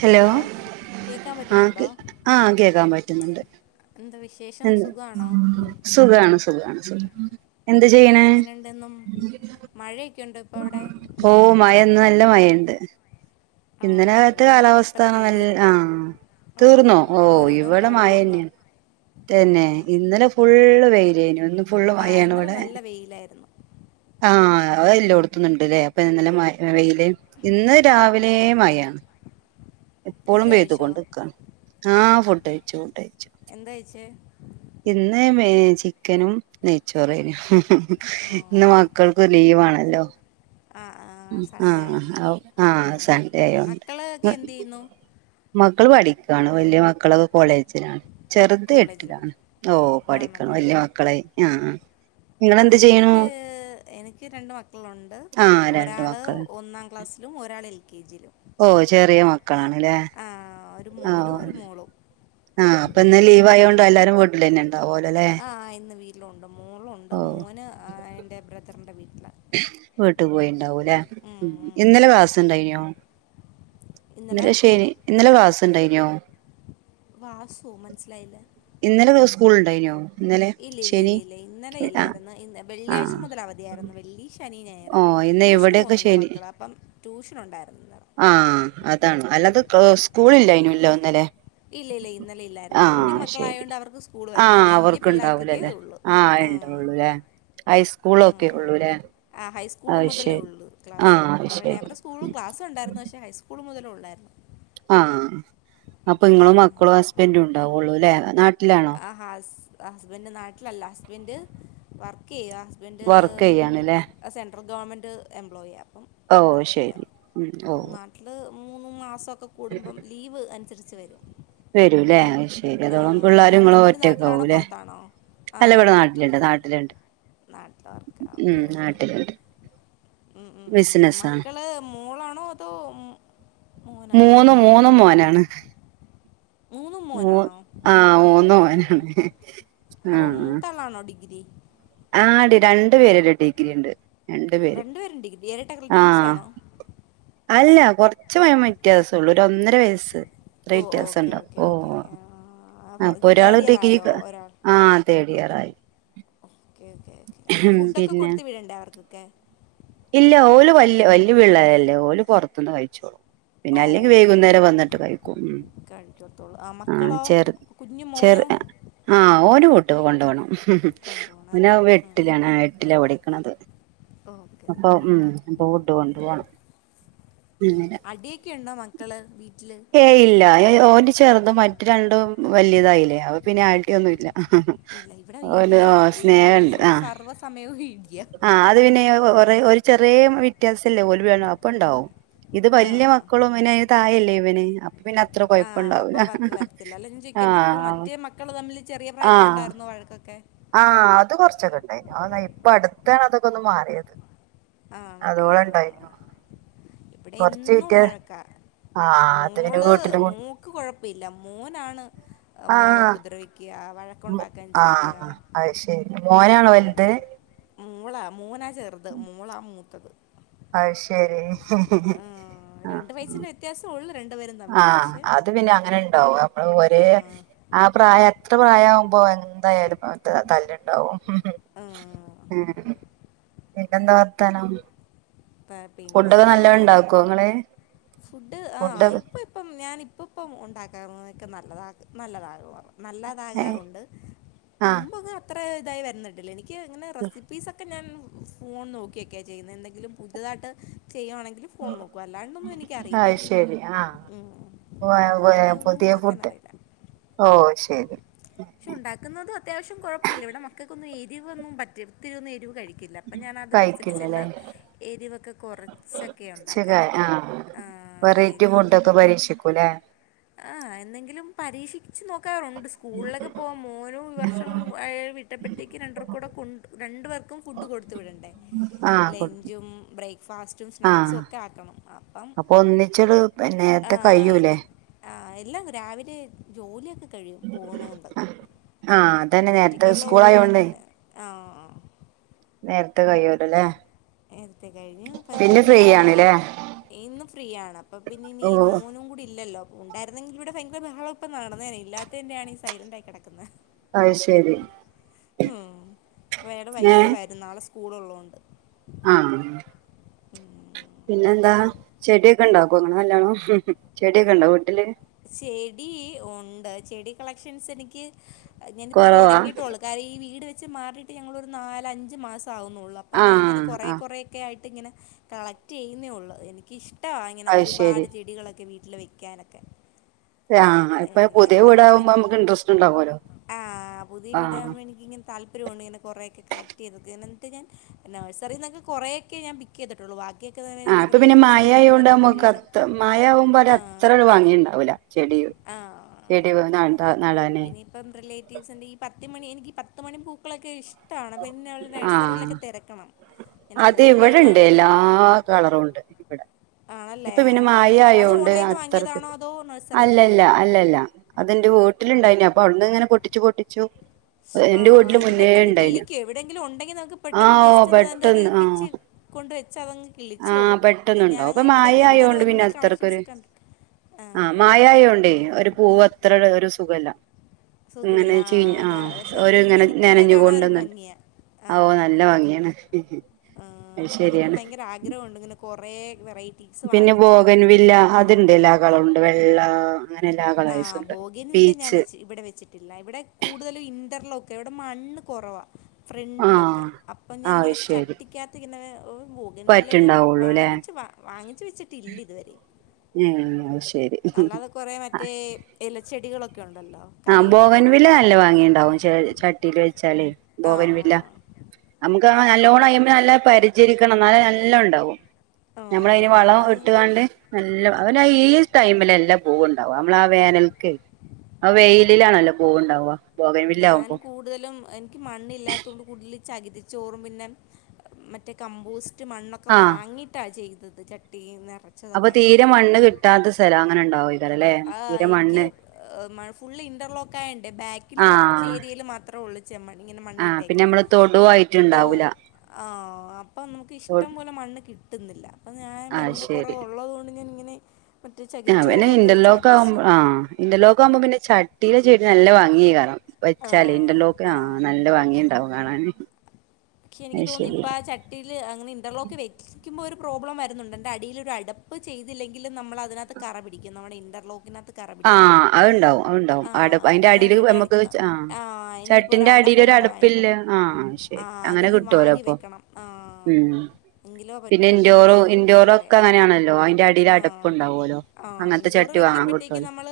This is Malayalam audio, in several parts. ഹലോ കേൾക്കാൻ ആ പറ്റുന്നുണ്ടോ ആ കേക്കാൻ പറ്റ്ന്നുണ്ട് എന്താ വിശേഷം എൻ സുഖമാണോ സുഖാണ് സുഖാണ് സുഖം എന്ത് ചെയ്യ്ണ് മഴിം ഓ മഴൊന്ന് നല്ല മഴണ്ട് ആ ഇന്നലത്തെ ഇവിടെ മഴ കാലാവസ്ഥ ഇപ്പം നല്ല തീർന്നു ആഹ ആ തീർന്നോ ഓ ഇപ്പോൾ ഒരുവിധം ഇവടെ തോർന്ന് മാഴേണ് ആ തന്നെ ഇന്നലെ ഫുള്ള് വെയിലെനു ഇന്ന് ഫുള്ള് ആ മയാണ് ഇന്നലെ ഇവിടെ നല്ല വെയിലായിരുന്നു ആഹ അ എല്ലോട്ത്തുണ്ട്ല്ലേ അപ്പൊ ഇന്നലെ മ വെയില് ഇന്ന് രാവിലെ മഴാ ഇപ്പോളും ഫുഡ് പെയ്തു കഴിച്ചോ കൊണ്ട്ക്കാണ് ആ ഫുഡയിച്ചു ഫുഡ എന്താ കഴിച്ചേ ഇന്ന് ചിക്കനും നെയ്ച്ചോറെനു ആ ഇന്ന് ഓക്കെ ഓക്കെ മക്കൾക്ക് ലീവാണല്ലോ ആ ആ സൺഡേ ആഹ ആകുമ്പോൾ ആഹ ഔ ആ സൺഡേ ആയോണ്ട് മക്കളൊക്കെ എന്ത് ചെയ്യുന്നു മക്കള് പഠിക്കാണ് വല്ല്യ മക്ക മക്കള് കോളേജിലാണ് ചെറുത് കോളേജിൽ എട്ടിലാണ് പഠി ഓ പഠിക്കണം ആണല്ലേ വല്ല്യ മക്കളായി ആ ആ ആ എനിക്ക് എനിക്ക് രണ്ട് മക്കളുണ്ട് ആഹ് രണ്ട് ഒരാള് മക്കള് ഒന്നാം ക്ലാസ് ഒരാളിൽ കെ ജി ലും ഓ ചെറിയ മക്കളാണ്ല്ലേ ആ ഒരു മോനും ആഹ് ഒരു മോളും ആഹ് ഇപ്പന്ന് ലീവായോണ്ട് എല്ലാരും വി ആഹ ഇന്ന് വീട്ടിലുണ്ട് ഓ മോളുണ്ട് മോന് എൻ്റെ ബ്രദറിന്റെ വീട്ടില വീട്ട് പോയിണ്ടാവൂല്ലേ മ്മ് ഉം മ്മ് ഇന്നലെ ക്ലാസ് ഉണ്ടായിനോ ഇന്നലെ ശനി ഇന്നലെ ക്ലാസ് ഉണ്ടായിനോ വാസോ മനസ്സിലായില്ല ഇന്നലെ സ്കൂൾ ഉണ്ടായീനോ ഇല്ല ഇല്ല ഇല്ല ഇല്ല ഇന്നലെ ഇല്ലായിരുന്നു ഇ ആ വെള്ളിയാഴ്ച മുതൽ അവധി ആയിരുന്നു വെള്ളി ശനി ഞായറ് ഓ ഇന്ന് ട്യൂഷന് ഇവിടെയൊക്കെ പോകുന്നുണ്ട് ശനി മക്കള് അപ്പം ട്യൂഷനുണ്ടായിരുന്നു അല്ലത് സ്കൂളില്ലായിനല്ലോ ഇന്നല്ലേ ഇല്ല ഇല്ല ഇന്നലെ ഇല്ലായിരുന്നു കുഞ്ഞു മക്കളായ ശരി കൊണ്ട് അവർക്ക് സ്കൂൾ വരില്ല വലിയ പിള്ളേർക്കൊക്കെ ഇതള്ളു ണ്ടള്ളൂല്ലേ ഹൈസ്കൂള് ഒക്കെ ഉള്ളൂല്ലേ സ്കൂൾ അത് മുതലേ ശരി ഉള്ളൂ ആ ക്ലാസ് അത് അവിടെ ശരി അവരുടെ സ്കൂളും ക്ലാസുണ്ടായിരുന്നു പക്ഷേ ഹൈസ്കൂൾ മുതലേ ഉള്ളായിരുന്നു ആ അപ്പൊ നിങ്ങളും മക്കളും ഹസ്ബൻ്റും ഉണ്ടാവുള്ളു ല്ലേ നാ ആഹ് ഹസ്ബൻഡ് നാട്ടിലല്ല ഹസ്ബൻഡ് വർക്ക് ചെയ്യുവാ വർക്ക് ചെയ്യാണ്ല്ലേ ഹസ്ബൻഡറ് സെൻട്രൽ ഗവൺമെന്റ് എംപ്ലോയി ആ ഓഹ് ശരി മ്മ് ഓഹ് നാട്ടിൽ മൂന്ന് മാസമൊക്കെ കൂടുമ്പം ലീവ് അനുസരിച്ച് വരും വരൂല്ലേ ആ, ശരിതോളം പിള്ളോരും അവിടെ ഇങ്ങളോ ഹസ്ബൻഡ് ഒറ്റക്ക് നാട്ടിലാണോ ആവുല്ലേ പുറത്താണോ അല്ല ആ ഇവിടെ ഞങ്ങൾ നാട്ടിലുണ്ട് ഒറ്റയ്ക്ക് നാട്ടിലുണ്ട് നാട്ടിൽ മ്മ് നാട്ടിലുണ്ട് മ്മ് മ്മ് മ്മ് ബിസിനസാണ് മക്കള് മോളാണോ അതോ മോനാണോ മൂന്നും മൂന്നും മോനാണ് മൂന്നും ഓ മോനാണോ ആഹ് മൂന്നും മോനാണ് അപ്പൊ ആഹ് മൂത്ത ആളാണോ ഡിഗ്രി ആടി രണ്ടു പേരും ഡിഗ്രി ഉണ്ട് രണ്ടു പേരും ഡിഗ്രി ഏരട്ടകളാണോ ട്വിൻസ് ആഹ് ആണോ അല്ല കൊറച്ച് വയസ് വ്യത്യാസള്ളൂ ഒരു ഒന്നര വയസ്സ് അത്ര ഓ വ്യത്യാസം ഓക്കെ ഉണ്ടാവും ഓക്കെ ഓക്കെ ഓഹ് അപ്പൊ ഒരാള് തേർഡ് ഇയർ ഡിഗ്രി ആയോ ഒരാൾ ആഹ് തേഡ് ഇയറായി ഓക്കെ ഓക്കെ ഓക്കെ അപ്പോൾ ഫുഡൊക്കെ കൊടുത്ത് വിടണ്ടേ അവർക്കൊക്കെ ഇല്ല ഓല് വല് വല്യ പിള്ളേരല്ലേ ഓല് പുറത്തുന്ന് കഴിച്ചോളും പിന്നെ ഓ അല്ലെങ്കിൽ ഓക്കെ വൈകുന്നേരം വന്നിട്ട് കഴിക്കും മ്മ് ആഹ് മക്കളോ കുഞ്ഞു ചെർ മോനോ ആഹ് ഓന് കൂട്ട് കൊണ്ട് പോണം കൊണ്ടുപോകണം അല്ലേ ഓന് എട്ടിലാണ് എട്ടിലാ പഠിക്കണത് ഓക്കെ അപ്പൊ ഓക്കെ മ്മ് ഓക്കെ അപ്പൊ ഫുഡ് കൊണ്ട് പോണം അടിയൊക്കെ ഉണ്ട് ഏയ് ഇല്ല ഓന് ചെറുതും മറ്റത് രണ്ടും വലിയതായില്ലേ പിന്നെ അടി ഒന്നുമില്ല ഇല്ല ഇവിടെ ഓല് ഇടിയാ ഇന്ന് സ്നേഹവുണ്ട് സ- ആഹ് സർവ്വസമയവും ഇടിയാ ആഹ് അത് പിന്നെ ഒ ഒരു ചെറിയ വ്യത്യാസല്ലേ ഓലി വരണോ അപ്പ ഉണ്ടാവും ഇത് ആ വലിയ മക്കളും ഇന് തായല്ലേ ഇവനെ അപ്പൊ പിന്നെ അത്ര കൊഴപ്പണ്ടാവൂല മക്കള് ആഹ് മറ്റേ മക്കള് തമ്മിൽ ചെറിയ ആഹ് പ്രായത്തിലുണ്ടായിരുന്നോ വഴക്കൊക്കെ ആഹ് അത് കുറച്ചൊക്കെ ഉണ്ടായിനു ഇപ്പ അടുത്താണ് അതൊക്കെ ഒന്ന് മാറിയത് ആണല്ലേ അതോളം ആഹ് ഉണ്ടായിനു ഹ ഇവിടെ കൊറച്ച് ഇന്നും വിറ്റ് വഴക്കാ ആഹ് അത് പിന്നെ മോള് വീട്ടില് കൊ- മോള്ക്ക് കൊഴപ്പമില്ല മോനാണ് മോളെ ആഹ് ഉപദ്രവിക്കുക വഴക്കുണ്ടാക്കാൻ ചെല്ലുക ആഹ് അത് ശരി മോനാണോ വലുത് മോളാ മോനാ ചെറുത് മോളാ മൂത്തത് അയ് ശരി ആഹ് ആ, രണ്ട് ഹ് വയസ്സിൻ്റെ വ്യത്യാസമേ ഉള്ളൂ രണ്ടുപേരും തമ്മിൽ ആഹ് പക്ഷേ അത് പിന്നെ അങ്ങനെ ഇണ്ടാവും അമ്മള് ഒരേ ആ, ആ പ്രായം അത്ര പ്രായം ആവുമ്പോ എന്തായാലും ഇപ്പൗത്ത് തല്ല്ണ്ടാവും ആ, ഏഹ് ഇൻ പിന്നെന്താ വർത്താനം പ- ഫുഡൊക്കെ പിന്നെന്താ നല്ലത് ഇണ്ടാക്കോ ഇങ്ങള്? ഫുഡ് ആഹ് ഇപ്പ ഇപ്പം ഞാന് ഇപ്പ ഇപ്പം ഉണ്ടാക്കാതെ നിക്ക്ന്നാ നല്ലതാക് നല്ലതാ [unintelligible] ഏഹ് നല്ലതാകാറുണ്ട് ആഹ് മുമ്പ് ഒക്കെ അത്ത പ്പെ ഇതായി വന്നിട്ടില്ല. എനിക്ക് ഇങ്ങനെ റെസിപ്പീസൊക്കെ ഞാൻ ഫോൺ നോക്കിയൊക്കെയാ ചെയ്യുന്നെ എന്തെങ്കിലും പുതിയതായിട്ട് ചെയ്യുവാണെങ്കില് ഫോൺ നോക്കും അല്ലാണ്ടൊന്നും എനിക്കറിയില്ല. ഉം വയ വയ അല്ലാണ്ട് ഒന്നും പുതിയ ഉണ്ടാക്കാൻ ഫുഡ് അറിയില്ല ഓ ശരി പക്ഷെ ഉണ്ടാക്കുന്നതും അത്യാവശ്യം കൊഴപ്പയില്ല ഇവിടെ മക്കക്കൊന്നും എര് രിവൊന്നും പറ്റി ഒത്തിരിയൊന്നും എരിവ് കഴിക്കില്ല അപ്പ ഞാനതിന് കഴിക്കില്ലല്ലേ അനുസരിച്ചെല്ലാം എരിവൊക്കെ കൊറച്ചൊക്കെ ഉച്ചക്ക് ഉണ്ടാക്കാറുള്ളൂ ആഹ് ആ വെറൈറ്റി എരിവൊന്നും ഫുഡൊക്കെ [inaudible] പരീക്ഷിക്കൂല്ലേ ആഹ് എന്നെങ്കിലും പ പരീക്ഷിച്ച് നോക്കാറുണ്ട് സ്കൂളിലൊക്കെ പ്പോം മോനും വർഷം [unintelligible] ഇട്ടപ്പെട്ടേക്ക് രണ്ടെർക്കൂടെ കൊണ്ട് രണ്ട് പേർക്കുംഫുഡ് കൊടുത്ത് വിടണ്ടേ ആഹ് കൊ ഉം ബ്രേക്ക്‌ ഫാസ്റ്റും സ്നാക്സും ഒക്കെ ആക്കണം അപ്പം ആ- ആ [unintelligible] എല്ലാം രാവിലെ ജോലിയൊക്കെ കഴിഞ്ഞു പോന്നോണ്ട് ആഹ അതന്നെ നേരത്തെ സ്കൂളാ ഉള്ള് യോണ്ടേ പിന്നെ ആഹ് നേരത്തെ കയിയോലൊയില്ലേ നേരത്തെ കഴിഞ്ഞ് ഓ ആണ്ല്ലേ [unintelligible] ഇന്ന് ഫ്രീ ആണ് അപ്പൊ പിന്നെ ഇനി ഓ മോനും കൂടി ഇല്ലല്ലോ ഉണ്ടായിരുന്നെങ്കിൽ ഇവിടെ ഭയങ്കര ബഹളം ഇപ്പം നടന്നേനെ ഇല്ലാത്തതിന്റെയാണ് ഈ സൈലന്റായി കെടക്കുന്നേ അയ് ശരി ഉം ഇപ്പൊ അയാള് വൈകിട്ട് വരും നാളെ സ്കൂള് ഉള്ളോണ്ട് ആഹ പിന്നെ എന്താ ചെടിയൊക്കെ ഉണ്ടാക്കോ [unintelligible] ചെടിയൊക്കെ ഉണ്ടോ വീട്ടില് ചെടി ഉണ്ട് ചെടി കളക്ഷൻസ് എനിക്ക് ഞാനിപ്പം കൊറവാ തൊടങ്ങിട്ടെയുള്ളു കാരണം ഈ വീട് വെച്ചി - ച് മാറിയിട്ട് ഞങ്ങളൊരു നാലഞ്ചു മാസം ആവുന്നുള്ളൂ അപ്പോ ഞാൻ ഇങ്ങനെ ആഹ് കുറെ ആഹ് കുറേ ഒക്കെ ആയിട്ട് ഇങ്ങനെ കളക്ട് ചെയ്യുന്നേള്ളൂ എനിക്ക് ഇഷ്ട്ടവാ ഇങ്ങനെ അത് ശരി ഒരുപാട് ചെടികളൊക്കെ വീട്ടീല് - വീട്ടിൽ വെക്കാനൊക്കെ ആ ഇപ്പൊ ഞാനിങ്ങനെ പുതിയ കളക്ട് വീടാകുമ്പോ ചെയ്ത് നമുക്ക് ഇൻട്രസ്റ്റ് ഇണ്ടാവുമലോ ആ പുതിയ ആഹ വീടാകുമ്പോൾ എനിക്കിങ്ങനെ താല്പര്യമുണ്ട് ഇങ്ങനെ കൊറെയൊക്ക കളക്ട് ചെയ്ത് എന്നിട്ട് ഞാൻ നഴ്റിന്നൊക്ക കൊറേക്കെ ഞാൻ പിക്ക്- ചെയ്തിട്ടുള്ളു വാ ആഹ അപ്പൊ പിന്നെ മായയായൊണ്ട് നമുക്ക് പോയിട്ട് അത്ര മയ ആകുമ്പ ആ അത്ര ഭംഗിണ്ടാവൂല ചെടി ആ ചെടി പോന്നണ്ടാ നടാനെ [unintelligible] എന്ന് വെച്ചിട്ടുണ്ടെങ്കിൽ ഈ പത്ത് മണി എനിക്ക് പത്ത് മണി പൂക്കളൊക്കെ ഇഷ്ടമാണ് അപ്പൊ ഇന്നു ആഹ് നഴ്റിയിലൊക്കെ തെരക്കണം അത് ഇവിടെ ഇണ്ട് എല്ലാ കളറുണ്ട് ഇവിടെ ആണല്ലേ ഇപ്പൊ പിന്നെ ആ മഴ എനിക്ക് ഇഷ്‌ടം അത് ആയോണ്ട് ഓൺലൈൻ നിന്ന് അത്രക്ക് വാങ്ങിയതാണോ അതോ നഴ്സ- അല്ലല്ല അല്ലല്ല അതെന്റെ വീട്ടിലുണ്ടായിനി അപ്പൊ അവിടുന്ന് ഇങ്ങനെ പൊട്ടിച്ചു പൊട്ടിച്ചു- എന്റെ ആഹ വീട്ടില് ഇത് മുന്നേ പെട്ടെന്ന് ഉണ്ടായിനു കിളിക്കും എവിടെങ്കിലും ഉണ്ടെങ്കിൽ നമുക്ക് പെട്ടന്ന് ആഹ് ഓ ജസ്റ്റ് ഒന്ന് പെട്ടെന്ന് ആഹ് പിച്ചി- കൊണ്ട് വെച്ച അതങ്ങ് ആഹ് കിളിച്ചോളും പക്ഷെ പെട്ടെന്നുണ്ടാവും ഇപ്പൊ ഞാനങ്ങനെ മഴ ഇവിടെങ്ങും ആയോണ്ട് പിന്നെ വല്യ കളക്ഷൻസ് അത്രക്കൊരു കണ്ടി ആഹ് മായായോണ്ടേ ഒരു പൂവ് അത്ര ഒരു സുഖല്ല ഇങ്ങനെ സുഖില്ല ചീഞ്ഞ് അതാ ആഹ് പക്ഷെ അത് വിരിഞ്ഞ് നിക്കുന്നത് കാണാൻ ഒരു ഭംഗിയ ഓഹ് നല്ല ഭംഗിയാണ് അത് ശരിയാണ് ആഗ്രഹണ്ട് ഇങ്ങനെ കുറേ വെറൈറ്റീസ് പിന്നെ വാങ്ങിച്ചിട്ട് ബോഗൻ ഇങ്ങനെ വില്ല വീട്ടിൽ അത്ണ്ട് വെക്കണമെന്ന് എല്ലാ കളറുണ്ട് വെള്ള എല്ലാ കളേഴ്സും ആഹ് ഉണ്ട് ബോഗിയൻ വില്ല ഞാൻ പീച്ച് വെച് ഇവിടെ വെച്ചിട്ടില്ല ഇവിടെ കൂടുതലും ഇന്റർലോക്ക് ക്കെ ഇവിടെ മണ്ണ് കുറവാ ഫ്രണ്ടിലൊക്കെ ആഹ് അപ്പം ആഹ് ഞാനിങ്ങനെ അത് ശരി ചട്ടിക്കാത്ത് ഇങ്ങനെ ബോഗെൻ വില്ല ഞാൻ പറ്റുണ്ടാവുള്ളൂല്ലേ വാങ്ങിച്ചു വാങ്ങിച്ചു വെച്ചിട്ടില്ല ഇതുവരെ പിന്നെ അയ് ശരി ഏഹ് ഇലച്ചെടികളൊക്കെ ഉണ്ടല്ലോ ആഹ കലേഡിയം ബോഗൈൻ വില്ല നല്ല വെറൈറ്റീസൊക്കെ ഭംഗിണ്ടാവും ച ചട്ടിൽ വെച്ചാല് ആ ബോഗൈൻ വില്ല നമുക്ക് ആ നല്ലോൺയുമ്പോ നല്ല പരിചരിക്കണം എന്നാല നല്ല ഉണ്ടാവും ആ, നമ്മളതിന് വളം ഞാൻ ഇട്ടാണ്ട് നല്ല അവന ഈ ടൈമിലല്ലാം പൂവുണ്ടാവാ നമ്മള ആ വേനൽക്ക് ആ വെയിലിലാണല്ലോ പൂവുണ്ടാവ ഞാൻ ബോഗൻവില്ലാവുമ്പോ കൂടുതലും എനിക്ക് മണ്ണ ഇില്ലാത്ത കൊണ്ട് ചകിതിച്ചോറും പിന്നെ മറ്റേ കമ്പോസ്റ്റ് മണ്ണൊക്കെ ആഹ് വാങ്ങിയിട്ടാണ് ചെയ്ത് ചട്ടി ന്നാ അപ്പൊ തീരെ മണ്ണ് കിട്ടാത്ത സ്ഥലം അങ്ങനെ ഉണ്ടാവോ ആ് എനിക്ക് ഫുള്ള് ഇന്റർലോക്ക് ആയണ്ടേ ബാക്കിൽ കുറച്ച് ആഹ് ഏരിയയിൽ മാത്രമേ ഉള്ളൂ ചെമ്മൺ ഇങ്ങനെ മണ്ണ് ആഹ് പിന്നെ ഇട്ടേക്കുന്ന നമ്മള് തോ തൊടുവായിട്ടുണ്ടാവൂല ആഹ അപ്പൊ നമുക്ക് ഇഷ്ടം പോലെ മണ്ണ് കിട്ടും ന്നില്ലഞൻ ആഹ് മണ്ണൻ് ശരി കുറവുള്ളതുക കൊണ്ട് ഞാനിങ്ങനെ മറ്റേ ചകരി ആഹ് പിന്നെ ചോറ് ഇന്റർലോക്ക് ആകുമ്പോ ആ ഇന്റർലോക്ക് ആകുമ്പോ പിന്നെ ചട്ടിയിലെ ചെടി നല്ലാ ഭംഗി യ കാരം വെച്ചാല് എന്റെ ആ ലോക്ക് ആഹ് ആ നല്ല ഭാംഗിയുണ്ടാവും കാണാന് പക്ഷെ എനിക്ക് അത് തോന്നി ശരി ഇപ്പ ആ ചട്ടിയില് അങ്ങനെ ഇന്റർലോക്ക് വെക്ക ഒരു പ്രോബ്ലം വരുന്നുണ്ട്ൻ്റെ അടിയിരു അടുപ്പ് ചെയ്തില്ലെങ്കില നമ്മള അതിനകത്ത് കറ പിടിക്കും നമ്മുടെ ഇൻറർനകത്ത് ആഹ് അത് ഉണ്ടാവും അത്ണ്ടാവും അ അതിന്റെ അപ്പം ഞാൻ അടിൽ നമ്മുക്ക് വിചാരിക്കുന്നു ആഹ ആ ഇനിയിപ്പോൾ ഒരു ചട്ടിന്റെ അടപ്പ് അടിൽര കൂടെ അടുപ്പില്ല വാങ്ങിക്കണം ആഹ ആ ശരി അങ്ങനെ അതിനി കിട്ടുവലോ വാങ്ങി അപ്പൊ വെക്കണം ആ ഉം എങ്കിലോ പിന്നെ പറ്റൂ അല്ലെങ്കിൽ ഇൻഡോറോ ഇത് മൊത്തം ഇൻഡോറോ ഒക്കെ കറയാവും അങ്ങനെയാണല്ലോ അതിന്റെ അടിൽ അടപ്പ ആഹ് ഉണ്ടാവുമല്ലോ അങ്ങനത്തെ ചട്ട ചട്ടി വാങ്ങാൻ കിട്ടും നൾ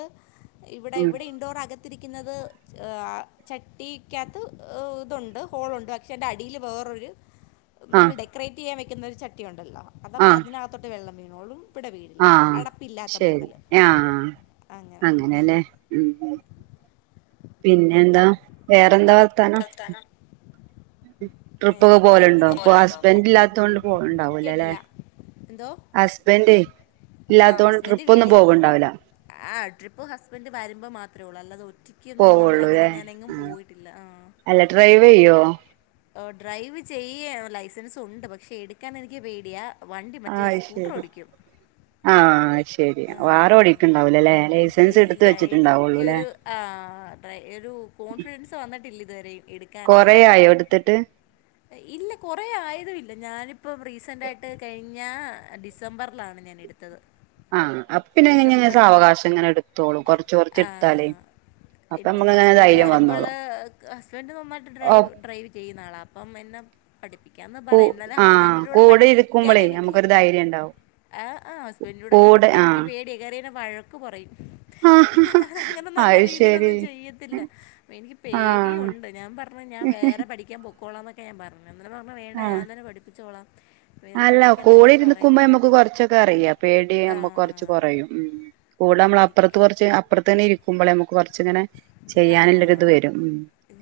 ഇവിടെ ഇവിടെ ഇൻഡോർകത്തിരിക്കുന്നത് ചട്ടിക്കകത്ത് ഇതുണ്ട് ഹോളുണ്ട് പക്ഷെ എറെ അടിൽ വേറൊരു നമ്മൾ ആഹ് ഡെക്കറേറ്റ് ചെയ്യാൻ വെക്കുന്നൊ ഒരു ചട്ടിയ ഉണ്ടല്ലോ അതാ അതിനകത്തോട്ട് വെള്ളം വീ നോളും ആഹ ശരി ആഹ അങ്ങനെ അങ്ങനെല്ലേ ഉ പിന്നെ എന്താ വേറെന്താ വർത്താനം ട്രിപ്പൊക്കെ വേറെന്താ ഇങ്ങനെ പോലുണ്ടോ ഇപ്പൊ പോലുണ്ടോ ഹസ്ബൻഡ അപ്പൊ? ഇല്ലാത്തൊണ്ട് പോണ്ടാവല അല്ലെ കേട്ടില്ല എന്തോ ഹസ്ബൻഡേ ആ ഇല്ലാത്തോണ്ട് ഹസ്ബൻഡ് ട്രിപ്പ ഒന്നും വിളി പോകണ്ടാവില്ല ആ ട്രിപ്പ് ഹസ്ൻറ് വരുമ്പോ മാത്രേ ഉൂ അല്ലത ഒരു പോവുള്ളൂ ല്ലേ ആ ആ അല്ല ഡ്രൈവ് ചെയ്യോ ഓ ഡ്രൈവ് ചെയ്യാൻ ലൈസൻസ് ഉണ്ട് പക്ഷെ എടുക്കാൻ എനിക്ക് പേടിയാ വണ്ടി മറ്റേ ആഹ് അത് സ്കൂട്ടർ ഓടിക്കും ശെരി ആ, വാറെ ഓടിക്കുണ്ടാവൂല അല്ലെ ലൈസൻസ് എടുത്ത ഇല്ല വെച്ചിട്ടുണ്ടാവുള്ളൂ അല്ലേ എനിക്കൊരു ആ, ഡ്രൈ- ഒരു കോൺഫിഡൻസ് വന്നട്ടില്ല ഇതുവരെ എടുക്കാനായിട്ട് കൊറെയായോ എടുത്തിട്ട് ഇല്ല കൊറെ ആയത ഇല്ല ഞാനിപ്പം റീസന്റ് ആയിട്ട് കഴി ഞ്ഞ ഡിസംബറിലാണ് ഞാൻ എടുത്തത് ആഹ അപ്പൊ പിന്നെ എങ്ങനങ്ങ സ ഡിസംബർ അവകാശം ഇങ്ങനെ എടുത്തോളൂ കുറച്ച് കുറച്ച് എടുത്താലേ അപ്പൊ എങ്കിൽ നമ്മക്ക് ഇങ്ങനെ ഹസ്ബന്ഡ് ധൈര്യം വരുമ്പോള് വന്നോളും ഹസ്ബൻഡ് നന്നായിട്ട് ഡ്രൈ ഒപ്പു ഡ്രൈവ ചെയ്യുന്ന ആളാണ് അപ്പം എന്ന പഠിപ്പിക്കാന്ന് പറയായും എന്നാലെ ആഹ് ഹസ്ബൻഡിന്റെറെ കൂടെ പഠിക്കൻ ഇരിക്കുമ്പളേ എനിക്ക് നമുക്കൊരു ധൈര്യം ഉണ്ടാവും ആഹ് ആ് ഹസ്ബൻഡൂടെ കൂടെ എനിക്ക് ആഹ് പേട കേയറിയ വഴക്ക്പറയും ആഹ് ഞാനങ്ങനെ നല്ല അത് ശരി രീതിൽന്നും ചെയ്യത്തില്ല എനിക്ക് ആഹ് പേടിയുണ്ട് ഞാൻ പറഞ്ഞ ഞാൻ വേറെ പഠിക്കാൻ പക്കോ എന്നൊക്കെ ഞാ പറഞ്ഞ എന്നാല പറഞ്ഞ വേണ്ട ആഹ് ഞാൻ തെ പഠിച്ചോളാം അല്ല കോളിരു നിക്കുമ്പോ നമുക്ക് കുറച്ചൊക്കെ അറിയാം പേഡി യെ കുറച്ച് കുറയും ഉ കൂടെ നമ്മള അപ്പുറത് കുറച്ച് അപ്പുത്ത്ന്നെ ഇരിക്കുമ്പോ നു കൊറച്ചിങ്ങനെ ചെയ്യാനുള്ളൊ ഇത് ആഹ് വരും ഉ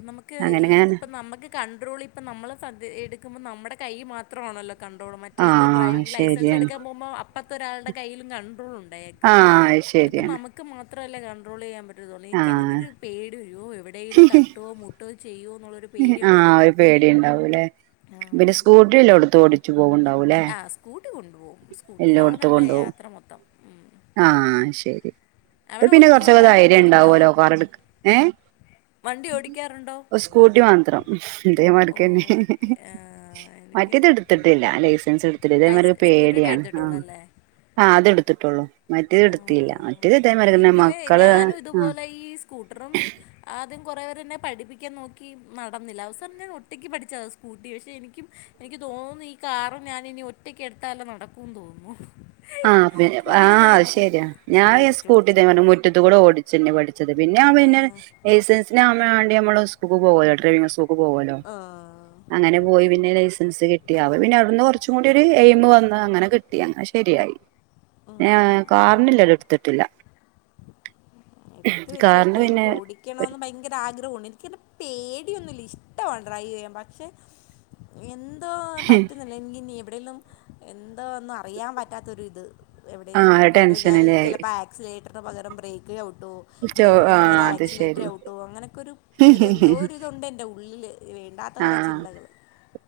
നമുക്ക് ഇതിപ്പം നമുക്ക് കണ്ടട്രോൾ ഇപ്പ നമ്മളൾ സദ്യ എടുക്കുമ്പോൾ നമ്മുടെ കൈ മാത്രമാണല്ലോ കണ്ട്രോളും മറ്റേത് ആഹ് ഡ്രൈവിംഗങ് ലൈസൻസ് ശരിയാണ് എടുക്കാൻ പോകുമ്പോ അപ്പത്തെ ഒരാളുടെ കയ്യിലും കണ്ടട്രോൾ ഉണ്ടായേക്കും അയ് ശരിയാണ് മാത്രല്ല കണ്ടട്രോൾ ചെയ്യാൻ പറ്റത്തോള്ള് ആഹ് എിക്കക്ക്ങ്ങനൊരു പേടി വരോ എവിടെലും തട്ടോ മുട്ടോ ആ ഒരു പേടി ഉണ്ടാവൂല്ലെ പിന്നെ ആഹ് സ്കൂട്ടി എല്ലേ എടുത്ത് ഓടിച്ചു പോവണ്ടാവൂലേ ആഹ് സ്കൂട്ടി കൊണ്ടുപോകും സ്കൂട്ടിലാണ് എല്ലാംടുത്ത് എൻ്റെ കൊണ്ടു പോവും യാത്ര മൊത്തം ഉം ആ അ യ് ശരി അപ്പൊ അവിടെ പിന്നെ ഓടിക്കുവോ കുറച്ചൊക്കെ വണ്ടിയൊക്കെ ധൈര്യം ഓടിക്കുവോ ഉണ്ടാവുലോ കാർ എടു ഏ വണ്ടി ഓടിക്കാറുണ്ട് സ്കൂട്ടി മത്രം ഇതേ മതിരിക്ക് തന്നെ ഓക്കെ മറ്റേത് എനിക്കും എടുത്തിട്ടില്ല ലൈസൻസ് ഇതേമാതിരി ലൈസ് സ്കൂട്ടിയുടെ പേടിയാണ് എടുത്തിട്ടുള്ളൂ അല്ലേ ആ അതെടുത്തിട്ടുള്ളൂ മറ്റേത് എടുത്തിയില്ല മറ്റേത് ഇതേമാതിരി എങ്കിൽ മക്കള് ഞാനും ആ ഇതുപോലെ ഈ സ്കൂട്ടറും ആദ്യം കുറേ പേര് എന്നെ പഠിപ്പിക്കാൻ നോക്കി നടന്നില്ല അവസാനം ഞാൻ ഒറ്റക്ക് പഠിച്ചതാ സ്കൂട്ടി പക്ഷെ എനിക്കും എനി ക്ക് തോന്നുന്നു ഈ കാറ് ഞാന് ഇനി ഒറ്റയ്ക്ക് എടുത്താലേ നടക്കുംന്ന് തോന്നുന്നു ആ പിന്ന ആ കൂടെ അയ് ശരിയാ ഒരാളിരുന്ന് ഞാൻ ഈ ഓടിച്ചോടിച്ച് സ്കൂട്ടീ മുറ്റത്ത് കൂടെ ഓടിച്ചന്നെ പഠിച്ച ച്ചത് പിന്നെ ആ പിന്നെ ലൈസൻന് ആവണ്ടി നമ്മള് സ്കൂൾ പോയത് ഡ്രൈവ് സ്കൂൾ പോവൂല്ലോ ആ അങ്ങനെ പോയി പിന്നെ ലൈസൻസ് കി കിട്ടിയാവ പിന്നെ അവിടുന്ന് കുറച്ചും കൂടി ഒരു എയിംമു വന്ന് അങ്ങനെ കിട്ടി അങ്ങനെ ശരിയായി പിന്നെ ആ കാറിനില്ല ഇത് എടുത്തിട്ടില്ല എടുത്ത് കാറിന് വച്ചേക്ക് പിന്നെ എനിക്ക് ഓടിക്കണന്ന് ഭയങ്കര ആഗ്രഹുണ്ട് എനിക്ക് പേടി എനിക്ക്ന്നും ഇഷ്ട ഡ്രൈവ് ചെയ്യാൻ പക്ഷെ എന്തോ പറ്റുന്നില്ല എനിക്ക് ഇനി എവിടെലും എൻ ന്തോ ഒന്ന് അറിയാൻ പറ്റാത്ത ഒരിത് ആ എവിടെലും കൊണ്ട് ഞാൻ ഈ ടെൻഷനിലായി ചിലപ്പോ ആക്സ്ലെറ്റർ പകരം ബ്രേക്ക് ചവിട്ടോ ചോ ആ ബ്രേക്കിന് പകരം അത് ആക്സിലേറ്റർ ശരി ചവിട്ടോ അങ്ങനൊക്കെ എന്തോ ഒരിത് ഉണ്ട് എന്റെ ഉള്ളില് വേണ്ടാത്ത കുറെ ആഹ് ചിന്തകള്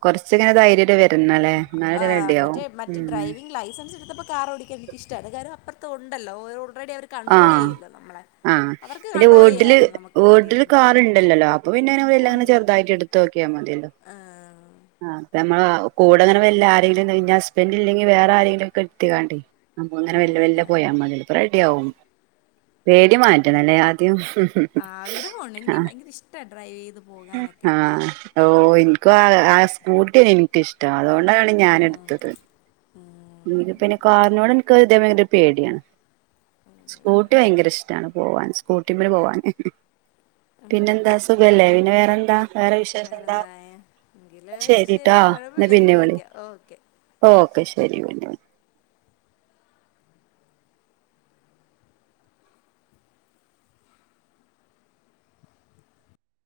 കൊറച്ചിങ്ങനെ ധൈര്യം വരുന്നല്ലേ ആ മറ്റേ മറ്റ് ഡ്രൈവിംഗ ലൈസൻസ് എടുത്തപ്പോ കാർ ഓടിക്കാൻ ഇഷ്ട അല്ല കാര്യം അപ്പുറത്ത് ഉണ്ടല്ലോ ഒ ഓൾറെഡി അവര് കൺട്രോൾ ചെയ്യല്ലോ നമ്മളെ ആ അവർക്ക് പിന്നെ കൺട്രോൾ വീട്ടില് ചെയ്യാമല്ലോ നമുക്ക് വിട്ട്ല് പറ്റിയില്ലെങ്കിൽ കാറുണ്ടല്ലല്ലോ അപ്പൊ പിന്നെെ വെല്ലാംങ്ങനെ ഉണ്ട് ചെറുതായിട്ട് എടുത്ത് നോക്കിയാൽ മതി ആഹ് ആ ഇപ്പം നമ്മള കൂടെ അങ്ങനെ വല്ല ആരെങ്കിലും ഹസ്ബൻഡറ് ഇല്ലങ്കിൽ വേറെ ആരെങ്കിലും ഇരുത്തിക്കാണ്ട് നമ്മ ഇങ്ങനെ ആഹ് മെല്ലെ മെല്ലെ അതാ പോയാൽ മതി അപ്പോ റെഡി ആവും പേടി മാറ്റണം അല്ലേ ആദ്യം ആഗ്രഹം ഉണ്ട് എനിക്ക് ഭയങ്കര ഇഷ്ട ഡ്രൈവ് ചെയ്ത് പോകാനൊക്കെ ആ ഓ എനിക്ക് ആ സ്കൂട്ടിയ എനിക്കിഷ്ട അതുകൊണ്ടാണ് ഞാന് ആഹ് എടുത്തത് ഉം എ നിക്ക് പിന്നെ കാറിനോട് എനിക്ക് ഇതേമാതിരി ഭയങ്കര പേടിയാണ് സ്കൂട്ടി ഭയങ്കര ഇഷ്ടാണ് പോവാൻ സ്കൂട്ടിമം പോവാന് ഉം. പിന്നെന്താ ഓക്കെ സുഖല്ലേ പിന്നെ വേറെന്താ വേറെ വിശേഷം എന്താ ശരിട്ടോ എന്നാ കുഴപ്പല്ലെങ്കി പിന്നെ വിളി വിളിക്കാം ഓക്കെ ഓക്കെ ശരി കുഞ്ഞ